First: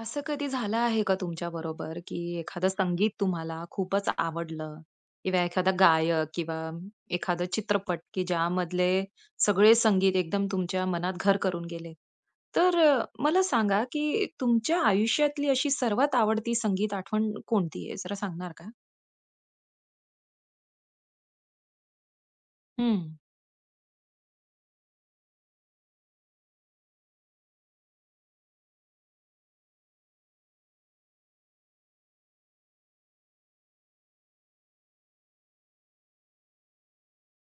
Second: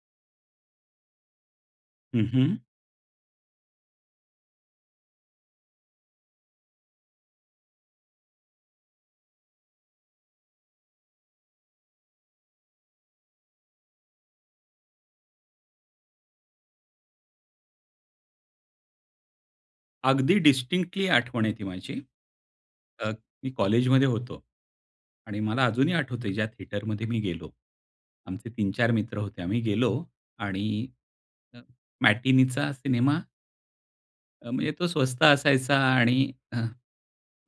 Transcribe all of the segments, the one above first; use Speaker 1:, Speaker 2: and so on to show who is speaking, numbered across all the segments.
Speaker 1: असं कधी झालं आहे का तुमच्या बरोबर,
Speaker 2: हं,
Speaker 1: की
Speaker 2: हं.
Speaker 1: एखादं संगीत तुम्हाला खूपचं आवडलं किंवा एखादा गायक किंवा एखादा चित्रपट, की ज्यामधले सगळे संगीत एकदम तुमच्या मनात घर करून गेले. तर मला सांगा, की तुमच्या आयुष्यातली अशी सर्वात आवडती संगीत आठवण कोणती आहे? जरा सांगणार का?
Speaker 2: अगदी डिस्टिंक्टली आठवण आहे ती माझी. अ,
Speaker 1: हं.
Speaker 2: मी कॉलेजमध्ये होतो. आणि मला अजूनही आठवतंय ज्या थिएटरमध्ये मी गेलो. आमचे तीन चार मित्र होते आम्ही गेलो आणि अ, मॅटिनीचा सिनेमा म्हणजे तो स्वस्त असायचा आणि अ,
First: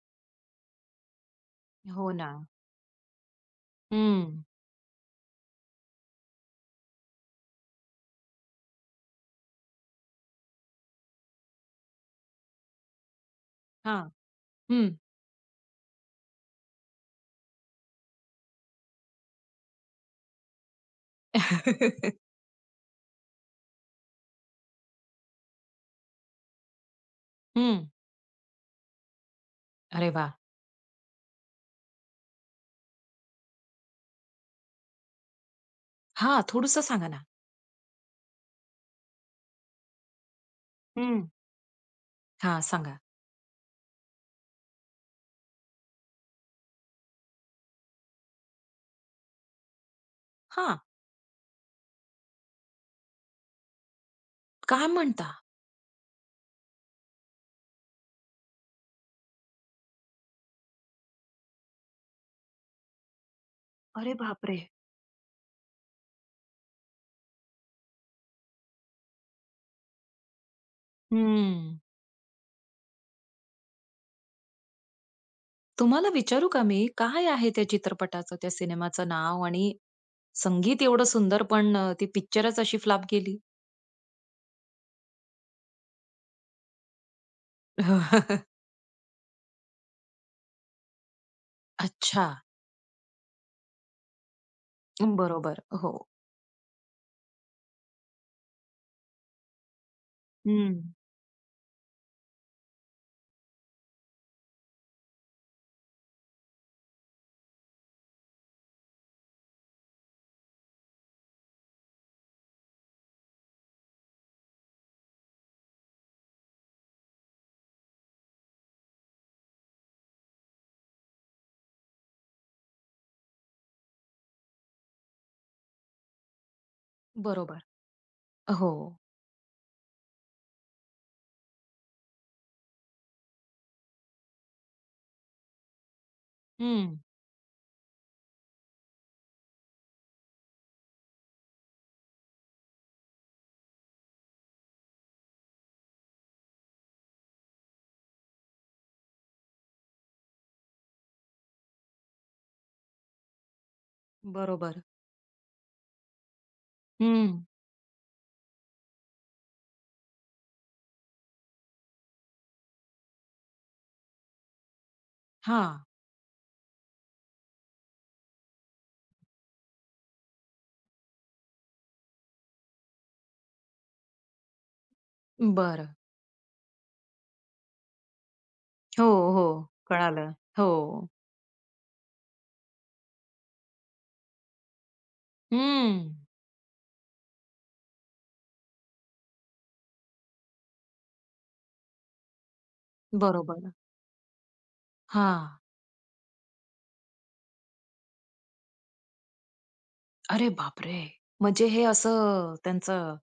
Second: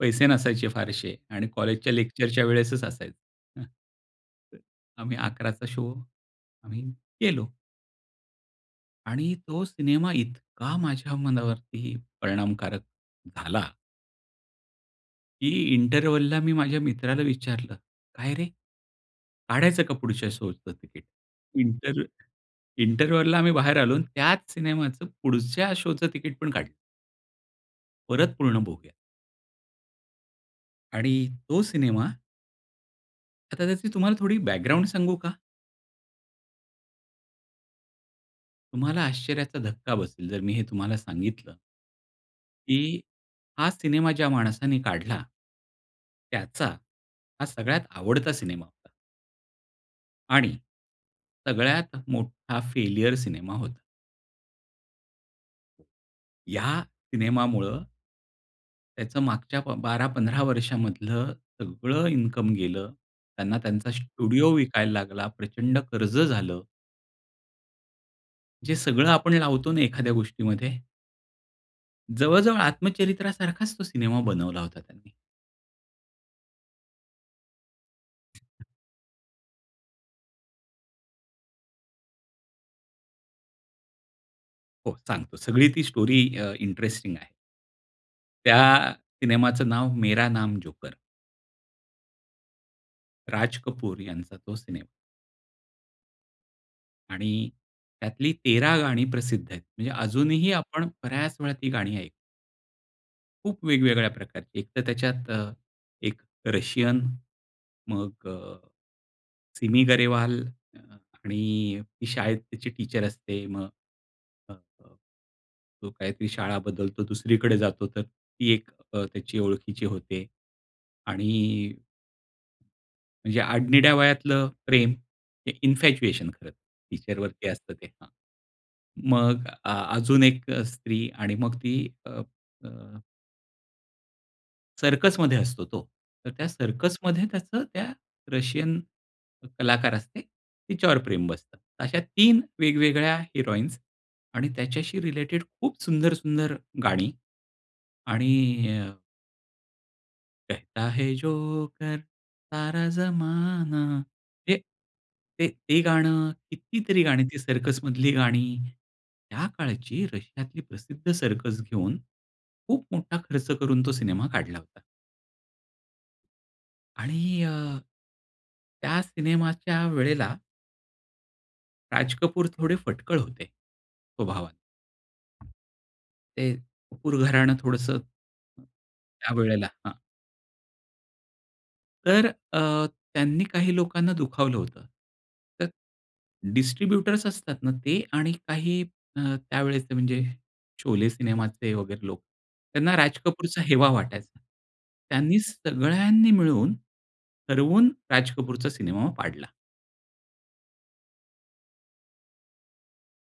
Speaker 2: पैसे नसायचे फारसे आणि कॉलेजच्या
Speaker 1: हो
Speaker 2: लेक्चरच्या
Speaker 1: ना.
Speaker 2: वेळेसच असायचं.
Speaker 1: हं.
Speaker 2: आम्ही 11:00 चा शो आम्ही गेलो. आणि तो सिनेमा इतका माझ्या मनावरती परिणामकारक झाला.
Speaker 1: हां. हं.
Speaker 2: की इंटरव्हलला मी माझ्या मित्राला विचारलं, काय रे? काढायचं का पुढच्या शोचं तिकीट इंटर इंटरव्हलला आम्ही बाहेर आलो आणि त्याच सिनेमाचं पुढच्या शोचं तिकीट पण काढलं.
Speaker 1: हं.
Speaker 2: परत पूर्ण बघूया.
Speaker 1: अरे वाह!
Speaker 2: आणि तो सिनेमा. आता त्याची तुम्हाला थोडी बॅकग्राऊंड सांगू का?
Speaker 1: हां. थोडंसं सांगा ना.
Speaker 2: तुम्हाला आश्चर्याचा धक्का बसेल, जर मी हे तुम्हाला
Speaker 1: हं.
Speaker 2: सांगितलं.
Speaker 1: हां. सांगा.
Speaker 2: की हा सिनेमा ज्या माणसाने काढला, त्याचा हा सगळ्यात आवडता सिनेमा होता. आणि
Speaker 1: हां
Speaker 2: सगळ्यात मोठा फेल्युअर सिनेमा होता.
Speaker 1: काय म्हणता?
Speaker 2: या सिनेमामूळ, त्याचं मागच्या ब 12-15 वर्षामधलं सगळं इन्कम गेलं. त्यांना त्यांचा
Speaker 1: अरे
Speaker 2: स्टुडिओ
Speaker 1: बापरे!
Speaker 2: विकायला लागला. प्रचंड कर्ज झालं. जे सगळं आपण लावतो ना एखाद्या गोष्टीमध्ये.
Speaker 1: हं.
Speaker 2: जवळ-जवळ आत्मचरित्रासारखाच तो सिनेमा बनवला होता त्यांनी.
Speaker 1: तुम्हाला विचारू का मी, काय आहे त्या चित्रपटाचं त्या सिनेमाचं नाव? आणि संगीत एवढं सुंदर, पण ती पिक्चरच अशी फ्लॉप गेली.
Speaker 2: हो. सांगतो, सगळी ती स्टोरी अ, इंटरेस्टिंग आहे. त्या सिनेमाचं नाव, मेरा नाम जोकर.
Speaker 1: अच्छा.
Speaker 2: राज कपूर यांचा तो सिनेमा.
Speaker 1: बरोबर. हो.
Speaker 2: आणि त्यातली 13 गाणी प्रसिद्ध आहेत. म्हणजे अजूनही आपण
Speaker 1: हं.
Speaker 2: बऱ्याच वेळा ती गाणी ऐकू. खूप वेगवेगळ्या प्रकारची. एकतर त्याच्यात अ, एक रशियन, मग अ, सिमी गरेवाल आणि ती शाळेत त्याची टीचर असते मग हो, हो. तो काहीतरी शाळा बदलतो दुसरीकडे जातो तर ती एक अ, त्याची ओळखीची होते. आणि म्हणजे आडनिड्या वयातलं प्रेम, हे इन्फॅच्युएशन खरंतर, टीचरवरती
Speaker 1: बरोबर.
Speaker 2: असतं ते. हां.
Speaker 1: अ, हो.
Speaker 2: मग अ, अजून एक अ, स्त्री आणि मग ती अ, अ सर्कसमध्ये असतो तो. तर त्या
Speaker 1: हं.
Speaker 2: सर्कसमध्ये त्याचं त्या रशियन कलाकार असते, तिच्यावर प्रेम बसतं. अशा 3 वेगवेगळ्या हिरोइन्स आणि त्याच्याशी रिलेटेड खूप सुंदर, सुंदर गाणी. आणि अ कहता है जोकर, सारा जमाना, हे
Speaker 1: बरोबर.
Speaker 2: ते ते गाणं, कितीतरी गाणी ती
Speaker 1: हं.
Speaker 2: सर्कसमधली गाणी. त्या काळची रशियातली प्रसिद्ध सर्कस घेऊन, खूप मोठा खर्च करून तो सिनेमा काढला होता.
Speaker 1: हां.
Speaker 2: आणि अ, त्या सिनेमाच्या वेळेला राज कपूर थोडे फटकळ होते, स्वभावात.
Speaker 1: बरं.
Speaker 2: ते कपूर घराणं थोडंसं
Speaker 1: हो, हो.
Speaker 2: त्यावेळेला हां.
Speaker 1: कळालं. हो.
Speaker 2: तर अ, त्यांनी काही लोकांना दुखावलं होतं. तर
Speaker 1: हं.
Speaker 2: डिस्ट्रिब्युटर्स असतात ना ते आणि काही अ, त्यावेळेचे म्हणजे शोले सिनेमाचे वगैरे लोक, त्यांना राज कपूरचा
Speaker 1: बरोबर.
Speaker 2: हेवा वाटायचा. त्यांनी
Speaker 1: हां.
Speaker 2: सगळ्यांनी मिळून, ठरवून राज कपूरचा सिनेमा पाडला.
Speaker 1: अरे बापरे! म्हणजे हे असं, त्यांचं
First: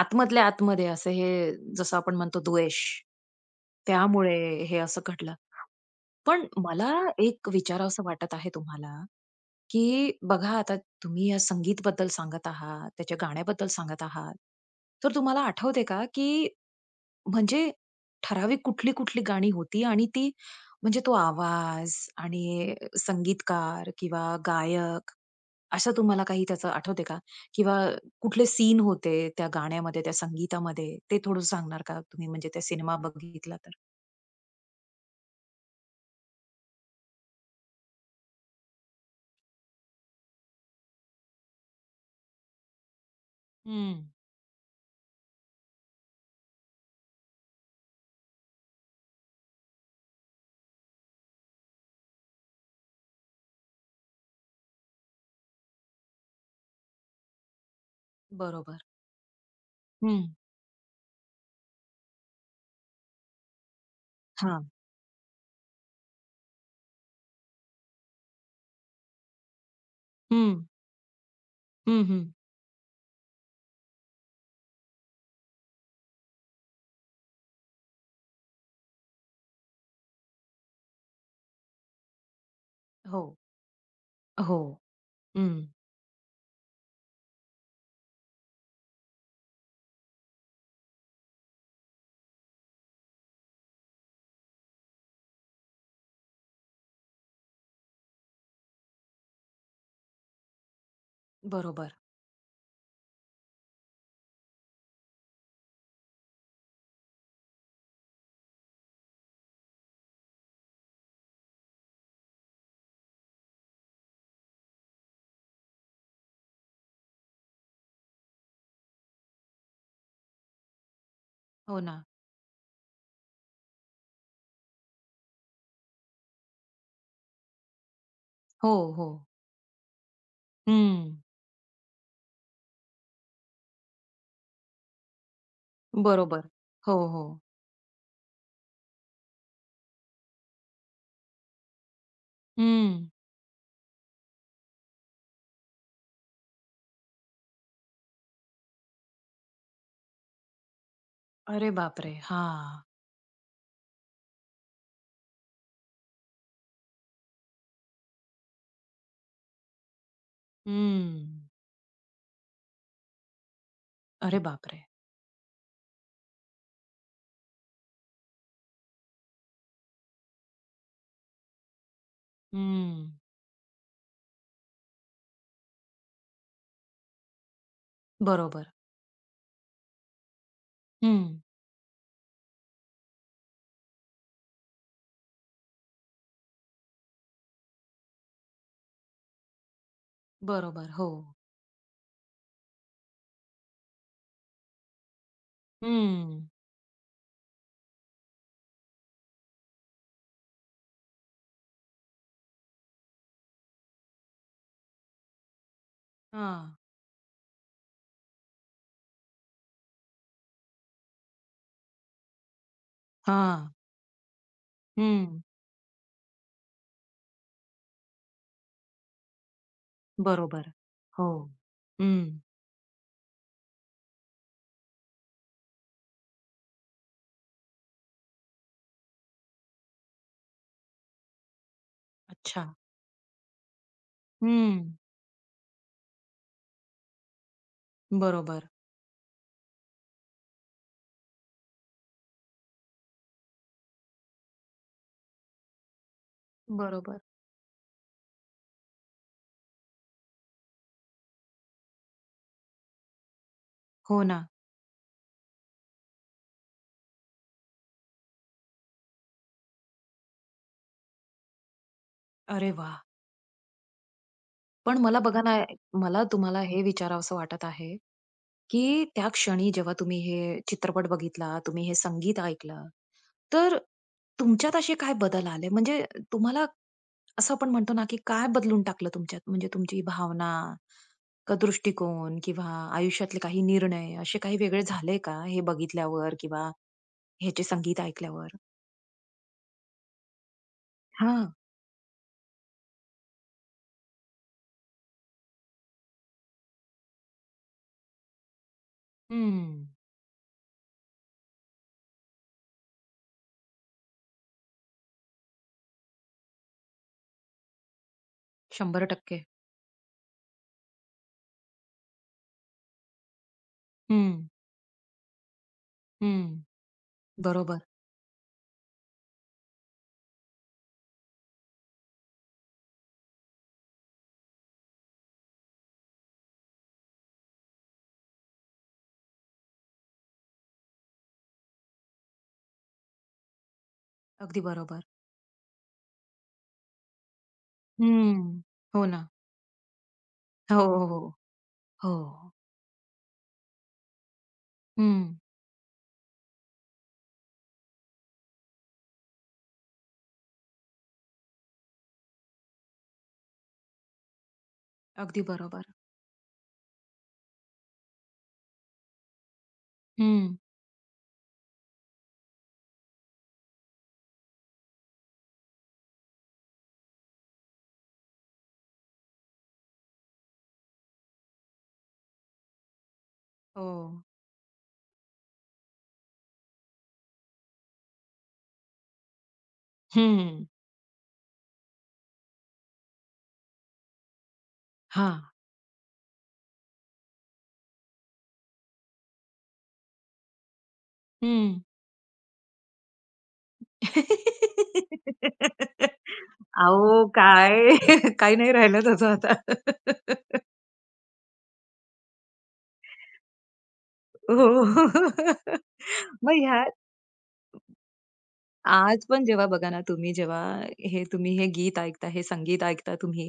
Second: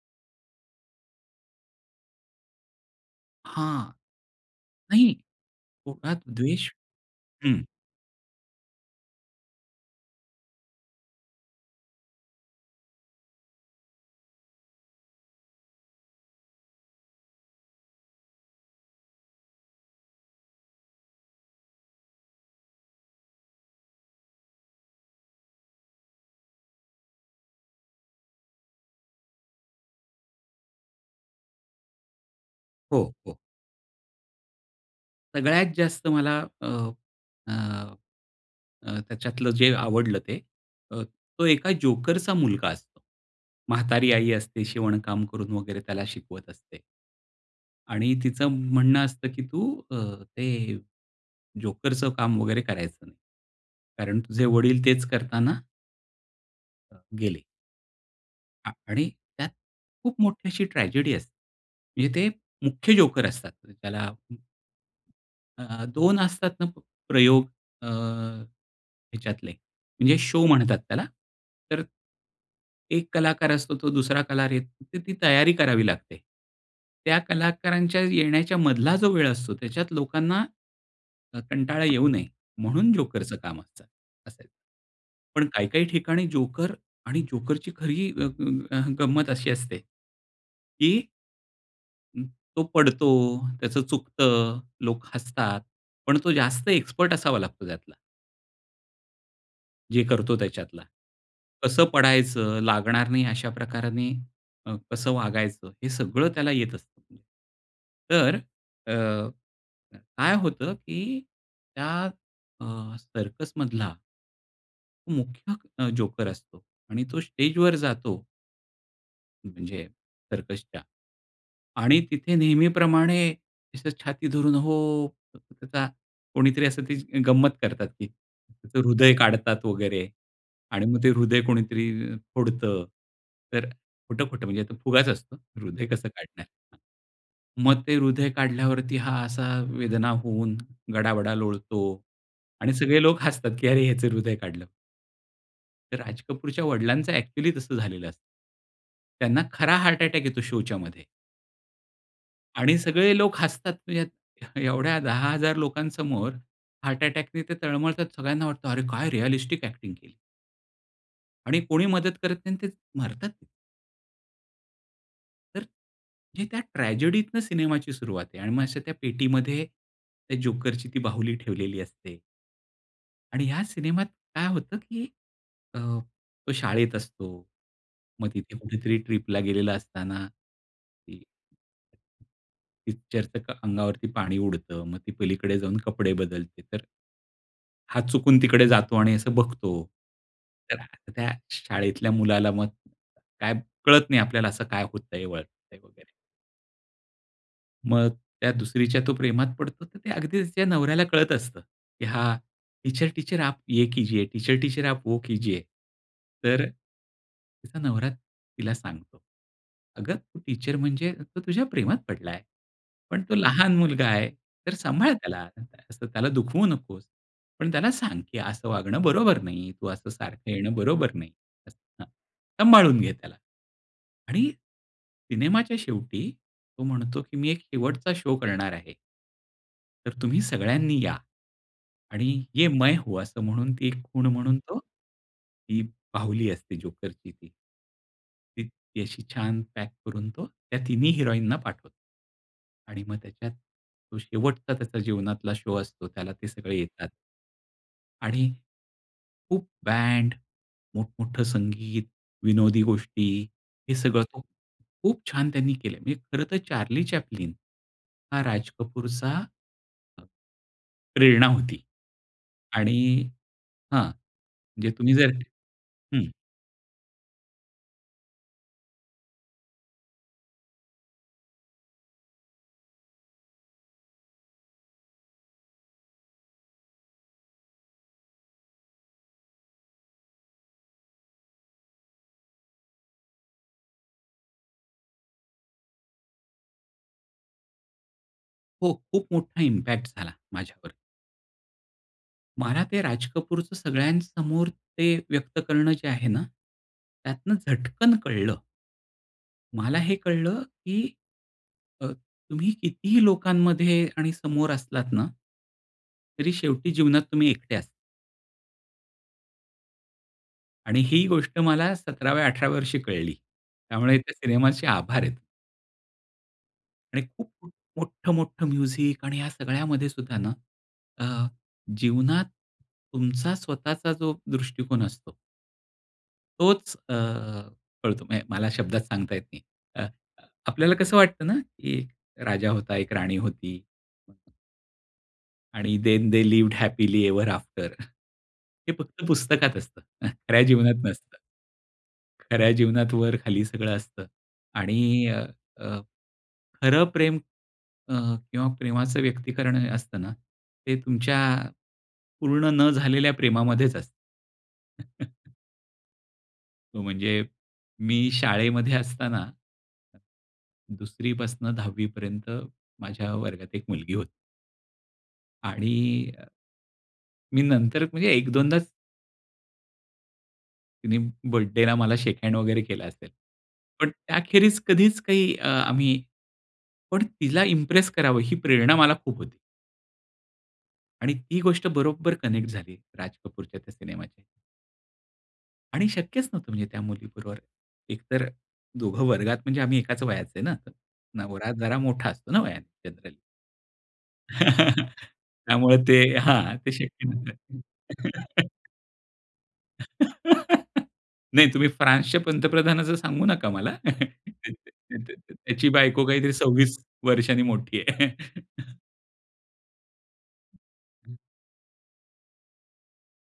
Speaker 1: आतमधल्या आतमध्ये असं, हे जसं आपण म्हणतो द्वेष,
Speaker 2: हां.
Speaker 1: त्यामुळे हे असं
Speaker 2: नाही.
Speaker 1: घडलं.
Speaker 2: पोटात
Speaker 1: पण
Speaker 2: द्वेष
Speaker 1: मला एक
Speaker 2: हं.
Speaker 1: विचारावंस वाटत आहे तुम्हाला, की बघा आता तुम्ही या संगीत बद्दल सांगत आहात, त्याच्या गाण्याबद्दल सांगत आहात, तर तुम्हाला आठवते का, की म्हणजे ठराविक कुठली, कुठली गाणी होती? आणि ती म्हणजे तो आवाज आणि संगीतकार किंवा गायक, असं तुम्हाला काही त्याचं आठवत आहे का? किंवा कुठले सीन होते त्या गाण्यामध्ये, त्या संगीतामध्ये ते थोडं सांगणार का, तुम्ही म्हणजे त्या सिनेमा
Speaker 2: हो, हो.
Speaker 1: बघितला तर?
Speaker 2: सगळ्यात जास्त मला अ, अ, अ, त्याच्यातलं जे आवडलं ते, अ, तो एका जोकरचा मुलगा असतो. म्हातारी
Speaker 1: हं.
Speaker 2: आई असते शिवणकाम करून वगैरे त्याला शिकवत असते. आणि तिचं म्हणणं असतं, की "तू अ, ते जोकरच काम वगैरे करायचं नाही. कारण तुझे वडील तेच करतांना" अ, गेले. आ
Speaker 1: बरोबर.
Speaker 2: आणि त्यात खूप
Speaker 1: हं.
Speaker 2: मोठी अशी ट्रॅजेडी असते. म्हणजे ते मुख्य जोकर असतात त्याला हं,
Speaker 1: हां.
Speaker 2: अ, अ, 2 असतात ना प प्रयोग अ, ह्याच्यातले म्हणजे शो
Speaker 1: हं.
Speaker 2: म्हणतात त्याला. तर
Speaker 1: हं, हं.
Speaker 2: एक कलाकार असतो तो दुसरा कलाकार येतो तर ती तयारी करावी लागते. त्या कलाकारांच्या येण्याच्या मधला जो वेळ असतो त्याच्यात लोकांना अ, कंटाळा येऊ नये म्हणून जोकरच
Speaker 1: हो.
Speaker 2: काम असतं, असायचं.
Speaker 1: हो,
Speaker 2: पण
Speaker 1: हं.
Speaker 2: काही-काही ठिकाणी जोकर आणि जोकरची खरी अ, अ, अ, गंमत अशी असते, की हं तो पडतो, त्याचं चुकतं, लोक हसतात. पण तो जास्त एक्सपर्ट असावा लागतो त्यातला. जे करतो त्याच्यातला. कसं
Speaker 1: बरोबर.
Speaker 2: पडायचं, लागणार नाही अशा प्रकाराने अ, कसं वागायचं हे सगळं त्याला येत असतं. तर अ, काय होतं, की त्या अ, सर्कसमधला मुख्य अ, जोकर असतो आणि तो स्टेजवर जातो, म्हणजे सर्कसच्या
Speaker 1: हो
Speaker 2: आणि
Speaker 1: ना.
Speaker 2: तिथे नेहमीप्रमाणे असं छाती धरून, "हो" त्याचा कोणीतरी असं त्याची अ, गंमत करतात ती.
Speaker 1: हो,
Speaker 2: त्याचं हृदय
Speaker 1: हो.
Speaker 2: काढतात वगैरे आणि मग ते
Speaker 1: हं.
Speaker 2: हृदय कोणीतरी फोडतं. तर खोटं-खोटं म्हणजे तो फुगाच असतो. हृदय कसं काढणार?
Speaker 1: बरोबर.
Speaker 2: हां.
Speaker 1: हो, हो.
Speaker 2: मग ते हृदय काढल्यावरती हा असा वेदना होऊन गडाबडा लोळतो आणि सगळे
Speaker 1: हं.
Speaker 2: लोक हसतात की अरे ह्याचं हृदय काढलं. तर राज कपूरच्या वडिलांचं ॲक्चुअली तसं झालेलं असतं. त्यांना खरा हार्ट अटॅक येतो शोच्यामध्ये
Speaker 1: अरे बापरे!
Speaker 2: आणि
Speaker 1: हां.
Speaker 2: सगळे लोक हसतात ह्यात एवढ्या 10,000 लोकांसमोर हार्ट अटॅकनी ते तळमळतात सगळ्यांना वाटतं अरे काय रिअलिस्टिक ॲक्टिंग केली.
Speaker 1: हम्म.
Speaker 2: आणि कोणी मदत करत नाही अन् ते मरतात.
Speaker 1: अरे बापरे!
Speaker 2: तर हे त्या ट्रॅजेडीतनं सिनेमाची सुरुवात आहे आणि मग अशा त्या पेटीमध्ये त्या जोकरची ती बाहुली ठेवलेली असते.
Speaker 1: हम्म.
Speaker 2: आणि ह्या सिनेमात काय होतं, की अ, तो शाळेत असतो, मग तिथे
Speaker 1: बरोबर.
Speaker 2: कुठेतरी ट्रिपला गेलेलं असताना की
Speaker 1: हं.
Speaker 2: पिच्चरचक अंगावरती पाणी उडतं, मग ती पलीकडे जाऊन कपडे बदलते. तर हा, चुकून तिकडे जातो आणि असं बघतो. तर
Speaker 1: बरोबर.
Speaker 2: त्या
Speaker 1: हो.
Speaker 2: शाळेतल्या मुलाला मग काय कळत नाही आपल्याला असं काय होतंय वळतंय वगैरे.
Speaker 1: हम्म.
Speaker 2: मग त्या दुसरीच्या तो प्रेमात पडतो, तर ते अगदी तिच्या नवऱ्याला कळत असतं, की हा "टीचर टीचर आप ये कीजिए, टीचर टीचर आप वो कीजिये," तर अ,
Speaker 1: हां.
Speaker 2: तिचा नवरा तिला सांगतो, "अगं, तू टीचर म्हणजे तो तुझ्या प्रेमात पडला आहे. पण तो
Speaker 1: हां.
Speaker 2: लहान मुलगा आहे, तर सांभाळ
Speaker 1: हं.
Speaker 2: त्याला. अ, असं त्याला दुखवू नकोस. पण त्याला सांग, की 'असं वागणं बरोबर नाही, तू असं सारखं
Speaker 1: बरोबर.
Speaker 2: येणं बरोबर
Speaker 1: हो.
Speaker 2: नाही.' असं, हां.
Speaker 1: हं.
Speaker 2: सांभाळून घे त्याला." आणि सिनेमाच्या शेवटी तो म्हणतो, की "मी एक शेवटचा शो करणार आहे." तर तुम्ही सगळ्यांनी या आणि ये
Speaker 1: अच्छा.
Speaker 2: मैं हूँ. असं म्हणून ती एक खुण म्हणून तो
Speaker 1: हं.
Speaker 2: ती बाहुली असते जोकरची ती. ती
Speaker 1: बरोबर.
Speaker 2: अशी छान पॅक करून तो त्या तिन्ही हिरोईन ना पाठवतो आणि मग त्याच्यात तो शेवटचा त्याचा जीवनातला शो असतो त्याला ते सगळे येतात.
Speaker 1: बरोबर.
Speaker 2: आणि खूप बँड, मोठमोठं संगीत, विनोदी गोष्टी हे
Speaker 1: हो
Speaker 2: सगळं तो
Speaker 1: ना.
Speaker 2: खूप छान त्यांनी केलं. मी खरं तर चार्ली चॅप्लिन हा राज कपूरचा अ, प्रेरणा होती
Speaker 1: अरे
Speaker 2: आणि
Speaker 1: वाह!
Speaker 2: हां, म्हणजे
Speaker 1: पण
Speaker 2: तुम्ही
Speaker 1: मला
Speaker 2: जर
Speaker 1: बघा ना, ये मला
Speaker 2: हं.
Speaker 1: तुम्हाला हे विचारावसं वाटत आहे, की त्या क्षणी जेव्हा तुम्ही हे चित्रपट बघितला, तुम्ही हे संगीत ऐकलं, तर तुमच्यात असे काय बदल आले? म्हणजे तुम्हाला असं आपण म्हणतो ना, की काय बदलून टाकलं तुमच्यात? म्हणजे तुमची भावना, का दृष्टिकोन किंवा आयुष्यातले काही निर्णय असे काही वेगळे झाले का? हे बघितल्यावर किंवा ह्याचे संगीत ऐकल्यावर?
Speaker 2: हो, खूप मोठा इम्पॅक्ट झाला माझ्यावर.
Speaker 1: हां.
Speaker 2: मला ते राज कपूरचं सगळ्यांसमोर ते व्यक्त करणं जे आहे ना, त्यातनं झटकन कळलं.
Speaker 1: हं.
Speaker 2: मला हे कळलं की अ, तुम्ही कितीही लोकांमध्ये आणि समोर असलात ना तरी शेवटी जीवनात तुम्ही एकटे असता.
Speaker 1: 100%
Speaker 2: आणि ही गोष्ट मला 17व्या 18व्या वर्षी कळली, त्यामुळे त्या
Speaker 1: हं.
Speaker 2: सिनेमाचे आभार आहेत.
Speaker 1: हं.
Speaker 2: आणि खूप-खूप
Speaker 1: बरोबर.
Speaker 2: मोठं-मोठं म्युझिक आणि या सगळ्यामध्ये सुद्धा ना अ, जीवनात तुमचा स्वतःचा जो दृष्टिकोन असतो. तोच अ, कळतो. म्हणजे मला शब्दात सांगता येत नाही. अ अ, आपल्याला कसं वाटतं ना की राजा होता, एक राणी होती.
Speaker 1: अगदी बरोबर.
Speaker 2: आणि then they lived happily ever after.
Speaker 1: हं.
Speaker 2: हे
Speaker 1: हो
Speaker 2: फक्त
Speaker 1: ना.
Speaker 2: पुस्तकात असतं, खऱ्या
Speaker 1: हो,
Speaker 2: जीवनात नसतं.
Speaker 1: हो, हो.
Speaker 2: खऱ्या जीवनात वर, खाली सगळं असतं. आणि
Speaker 1: हं.
Speaker 2: अ, अ, खरं प्रेम अ, किंवा प्रेमाचं व्यक्तीकरण असतं ना ते तुमच्या पूर्ण न झालेल्या प्रेमामध्येच असतं.
Speaker 1: अगदी बरोबर.
Speaker 2: हो, म्हणजे मी शाळेमध्ये असताना,
Speaker 1: हं.
Speaker 2: 2री पासनं 10 वीपर्यंत माझ्या वर्गात एक मुलगी होती. आणि अ मी नंतर म्हणजे एक दोनदाच, तिने बर्थडेला मला शेक हँड वगैरे केला असेल. पण
Speaker 1: हो.
Speaker 2: त्याखेरीज कधीच काही अ, आम्ही पण तिला इम्प्रेस करावं ही प्रेरणा मला खूप होती.
Speaker 1: हम्म.
Speaker 2: आणि ती गोष्ट बरोबर कनेक्ट झाली राज कपूरच्या त्या सिनेमाशी.
Speaker 1: हां.
Speaker 2: आणि शक्यच नव्हतं म्हणजे त्या मुलीबरोबर, एक तर अ, दोघं वर्गात म्हणजे आम्ही एकाच वयाचे आहे ना, नवरा
Speaker 1: हं.
Speaker 2: जरा मोठा असतो ना वयाने जनरली. त्यामुळे ते, हां. ते शक्य
Speaker 1: अहो
Speaker 2: नव्हतं.
Speaker 1: काय? काही नाही राहिलं तसं आता.
Speaker 2: नाही तुम्ही फ्रान्सच्या पंतप्रधानाचं सांगू नका मला.
Speaker 1: हो, हो.
Speaker 2: त् य त त्याची बायको काहीतरी
Speaker 1: मग ह्यात,
Speaker 2: 26 वर्षांनी मोठी आहे.
Speaker 1: आज पण जेव्हा बघा ना, तुम्ही जेव्हा, हे तुम्ही हे गीत ऐकता, हे संगीत ऐकता तुम्ही,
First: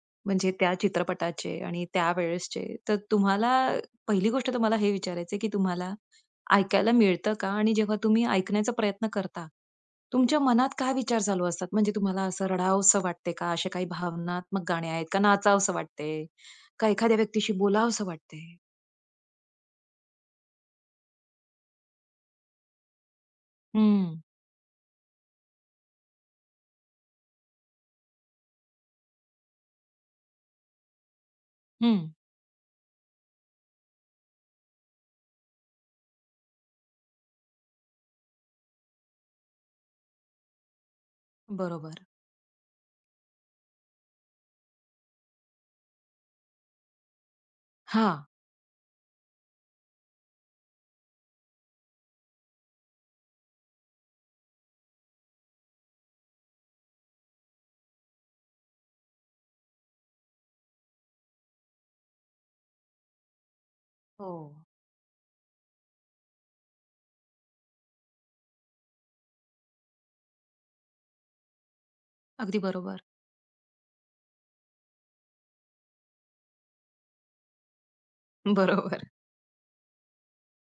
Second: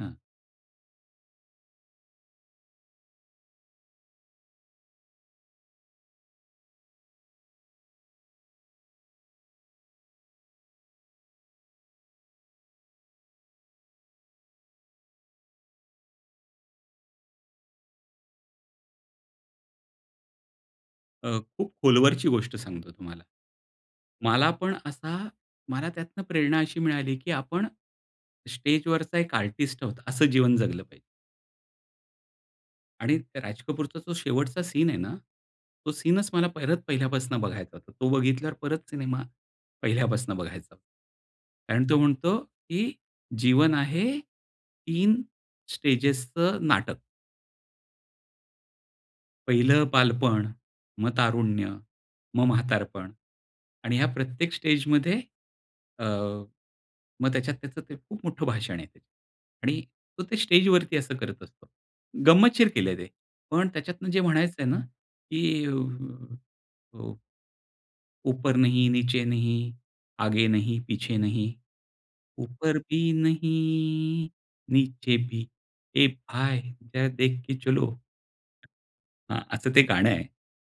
Speaker 2: हं.
Speaker 1: म्हणजे त्या चित्रपटाचे आणि त्या वेळेसचे तर तुम्हाला, पहिली गोष्ट तुम्हाला हे विचारायच आहे की तुम्हाला ऐकायला मिळतं का? आणि जेव्हा तुम्ही ऐकण्याचा प्रयत्न करता, तुमच्या मनात काय विचार चालू असतात म्हणजे तुम्हाला असं रडावसं वाटतंय का? असे काही भावनात्मक गाणे आहेत का नाचावसं वाटतंय? का एखाद्या व्यक्तीशी बोलावसं वाटतंय?
Speaker 2: अ, खूप खोलवरची गोष्ट सांगतो तुम्हाला.
Speaker 1: हं.
Speaker 2: मला पण असा मला त्यातनं प्रेरणा अशी मिळाली, की आपण स्टेजवरचा एक आर्टिस्ट आहोत असं जीवन जगलं पाहिजे.
Speaker 1: हं.
Speaker 2: आणि त्या राज कपूरचा जो शेवटचा सीन आहे ना, तो सीनच मला परत पहिल्यापासून बघायचा होता. तो बघितल्यावर परत सिनेमा पहिल्यापासून बघायचो आणि
Speaker 1: बरोबर.
Speaker 2: तो म्हणतो की जीवन आहे 3 स्टेजेसच नाटक.
Speaker 1: हां.
Speaker 2: पहिलं बालपण, मग तारुण्य, मग म्हातारपण आणि ह्या प्रत्येक स्टेजमध्ये अ, मग त्याच्यात त्याचं ते खूप मोठं भाषण आहे ते. आणि तो ते स्टेजवरती असं करत असतो. गंमतशीर केले ते. पण त्याच्यातनं जे
Speaker 1: हो.
Speaker 2: म्हणायचंय ना, की अ, ऊ ऊपर नहीं नीचे नहीं, आगे नहीं, पीछे नहीं,
Speaker 1: अगदी
Speaker 2: ऊपर
Speaker 1: बरोबर.
Speaker 2: भी नहीं, नीचे भी ये भाई! जरा देख के चलो.
Speaker 1: बरोबर.
Speaker 2: हां, असं ते गाणं आहे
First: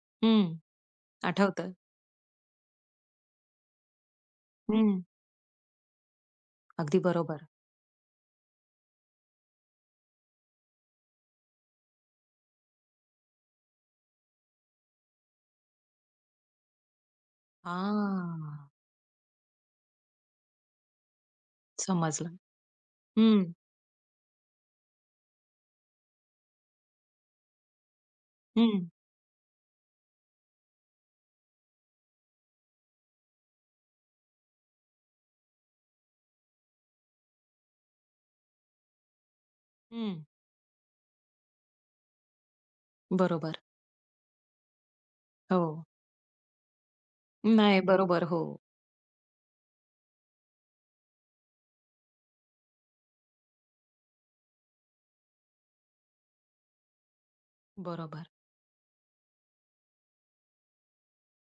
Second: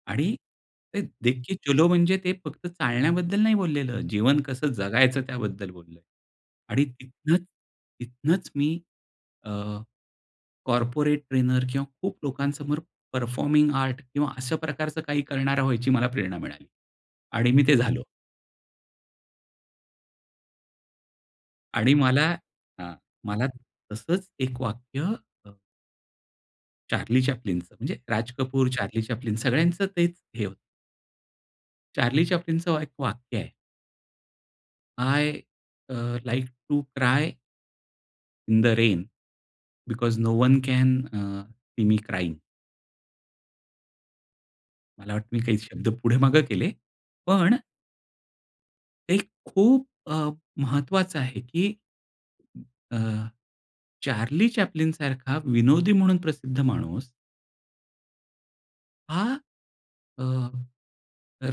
Speaker 2: आणि
Speaker 1: हं.
Speaker 2: ते देखके
Speaker 1: आठवतं.
Speaker 2: चलो म्हणजे ते फक्त चालण्याबद्दल नाही बोललेलं, जीवन कसं
Speaker 1: हं.
Speaker 2: जगायचं त्याबद्दल बोललो आणि
Speaker 1: अगदी
Speaker 2: तिथनं
Speaker 1: बरोबर.
Speaker 2: तिथनंच मी अ, कॉर्पोरेट ट्रेनर किंवा खूप लोकांसमोर परफॉर्मिंग आर्ट किंवा अशा प्रकारचं काही करणारा व्हायची मला प्रेरणा मिळाली आणि मी ते झालो.
Speaker 1: हां.
Speaker 2: आणि मला
Speaker 1: समजलं.
Speaker 2: अ, मला
Speaker 1: हं.
Speaker 2: तसंच एक वाक्य अ चार्ली चॅप्लिनचं, म्हणजे राज कपूर,
Speaker 1: हं.
Speaker 2: चार्ली चॅप्लिन सगळ्यांचं तेच हे होतं. चार्ली चॅप्लिनचं व एक वाक्य आहे. "I uh, like to cry..." "in the rain, because
Speaker 1: hmm.
Speaker 2: No one can uh, see me crying."
Speaker 1: बरोबर.
Speaker 2: मला वाटतं मी काही
Speaker 1: हो.
Speaker 2: शब्द पुढे-मागे केले. पण
Speaker 1: नाही. बरोबर, हो.
Speaker 2: एक खूप अ, महत्वाचं आहे की अ, चार्ली चॅप्लिन सारखा विनोदी म्हणून प्रसिद्ध माणूस
Speaker 1: बरोबर.
Speaker 2: हा अ,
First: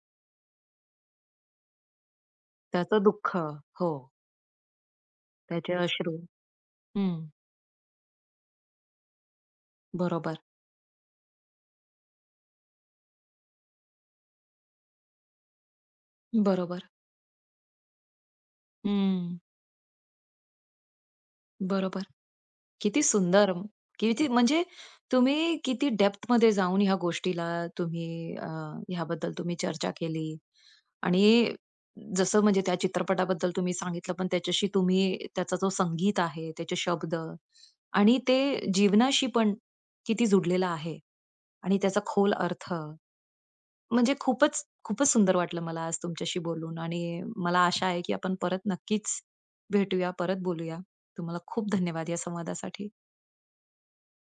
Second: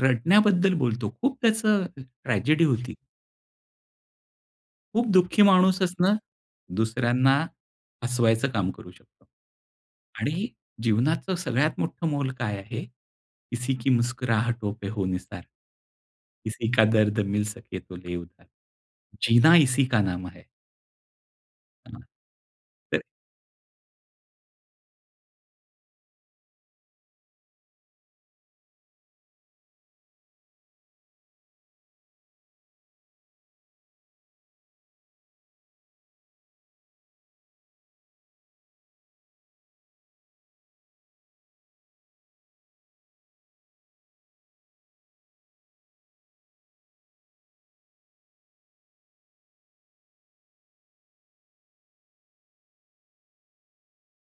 Speaker 2: रडण्याबद्दल बोलतो. खूप त्याचं ट्रॅजेडी होती.
Speaker 1: त्याच दुःख. हो.
Speaker 2: खूप दुःखी
Speaker 1: त्याचे
Speaker 2: माणूसच ना,
Speaker 1: अश्रू. हं.
Speaker 2: दुसऱ्यांना हसवायचं काम करू शकतो.
Speaker 1: बरोबर.
Speaker 2: आणि जीवनाचं सगळ्यात मोठं मोल काय आहे? "किसी की मुस्कुरहटो पे हो निसार. किसी का
Speaker 1: बरोबर.
Speaker 2: दर्द मिल सके तो ले उधार.
Speaker 1: हं.
Speaker 2: जीना इसी का नाम है."
Speaker 1: बरोबर.
Speaker 2: [unintelligible] तर
Speaker 1: किती सुंदर! किती म्हणजे तुम्ही किती डेप्थमध्ये जाऊन ह्या गोष्टीला तुम्ही अ, ह्या बद्दल तुम्ही चर्चा केली आणि जसं म्हणजे त्या चित्रपटाबद्दल तुम्ही सांगितलं पण त्याच्याशी तुम्ही त्याचा जो संगीत आहे, त्याचे शब्द आणि ते जीवनाशी पण किती जुडलेलं आहे आणि त्याचा खोल अर्थ, म्हणजे खूपच, खूपच सुंदर वाटलं मला आज तुमच्याशी बोलून आणि मला आशा आहे, की आपण परत नक्कीच भेटूया, परत बोलूया. तुम्हाला खूप धन्यवाद या संवादासाठी.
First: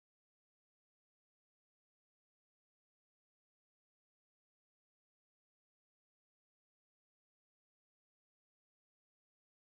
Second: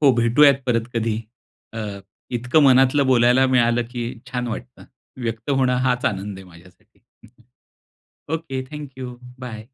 Speaker 2: हो भेटूयात परत कधी. अ, इतकं मनातलं बोलायला मिळालं की छान वाटतं. व्यक्त होणं हाच आनंद आहे माझ्यासाठी. ओके. Thank you. बाय.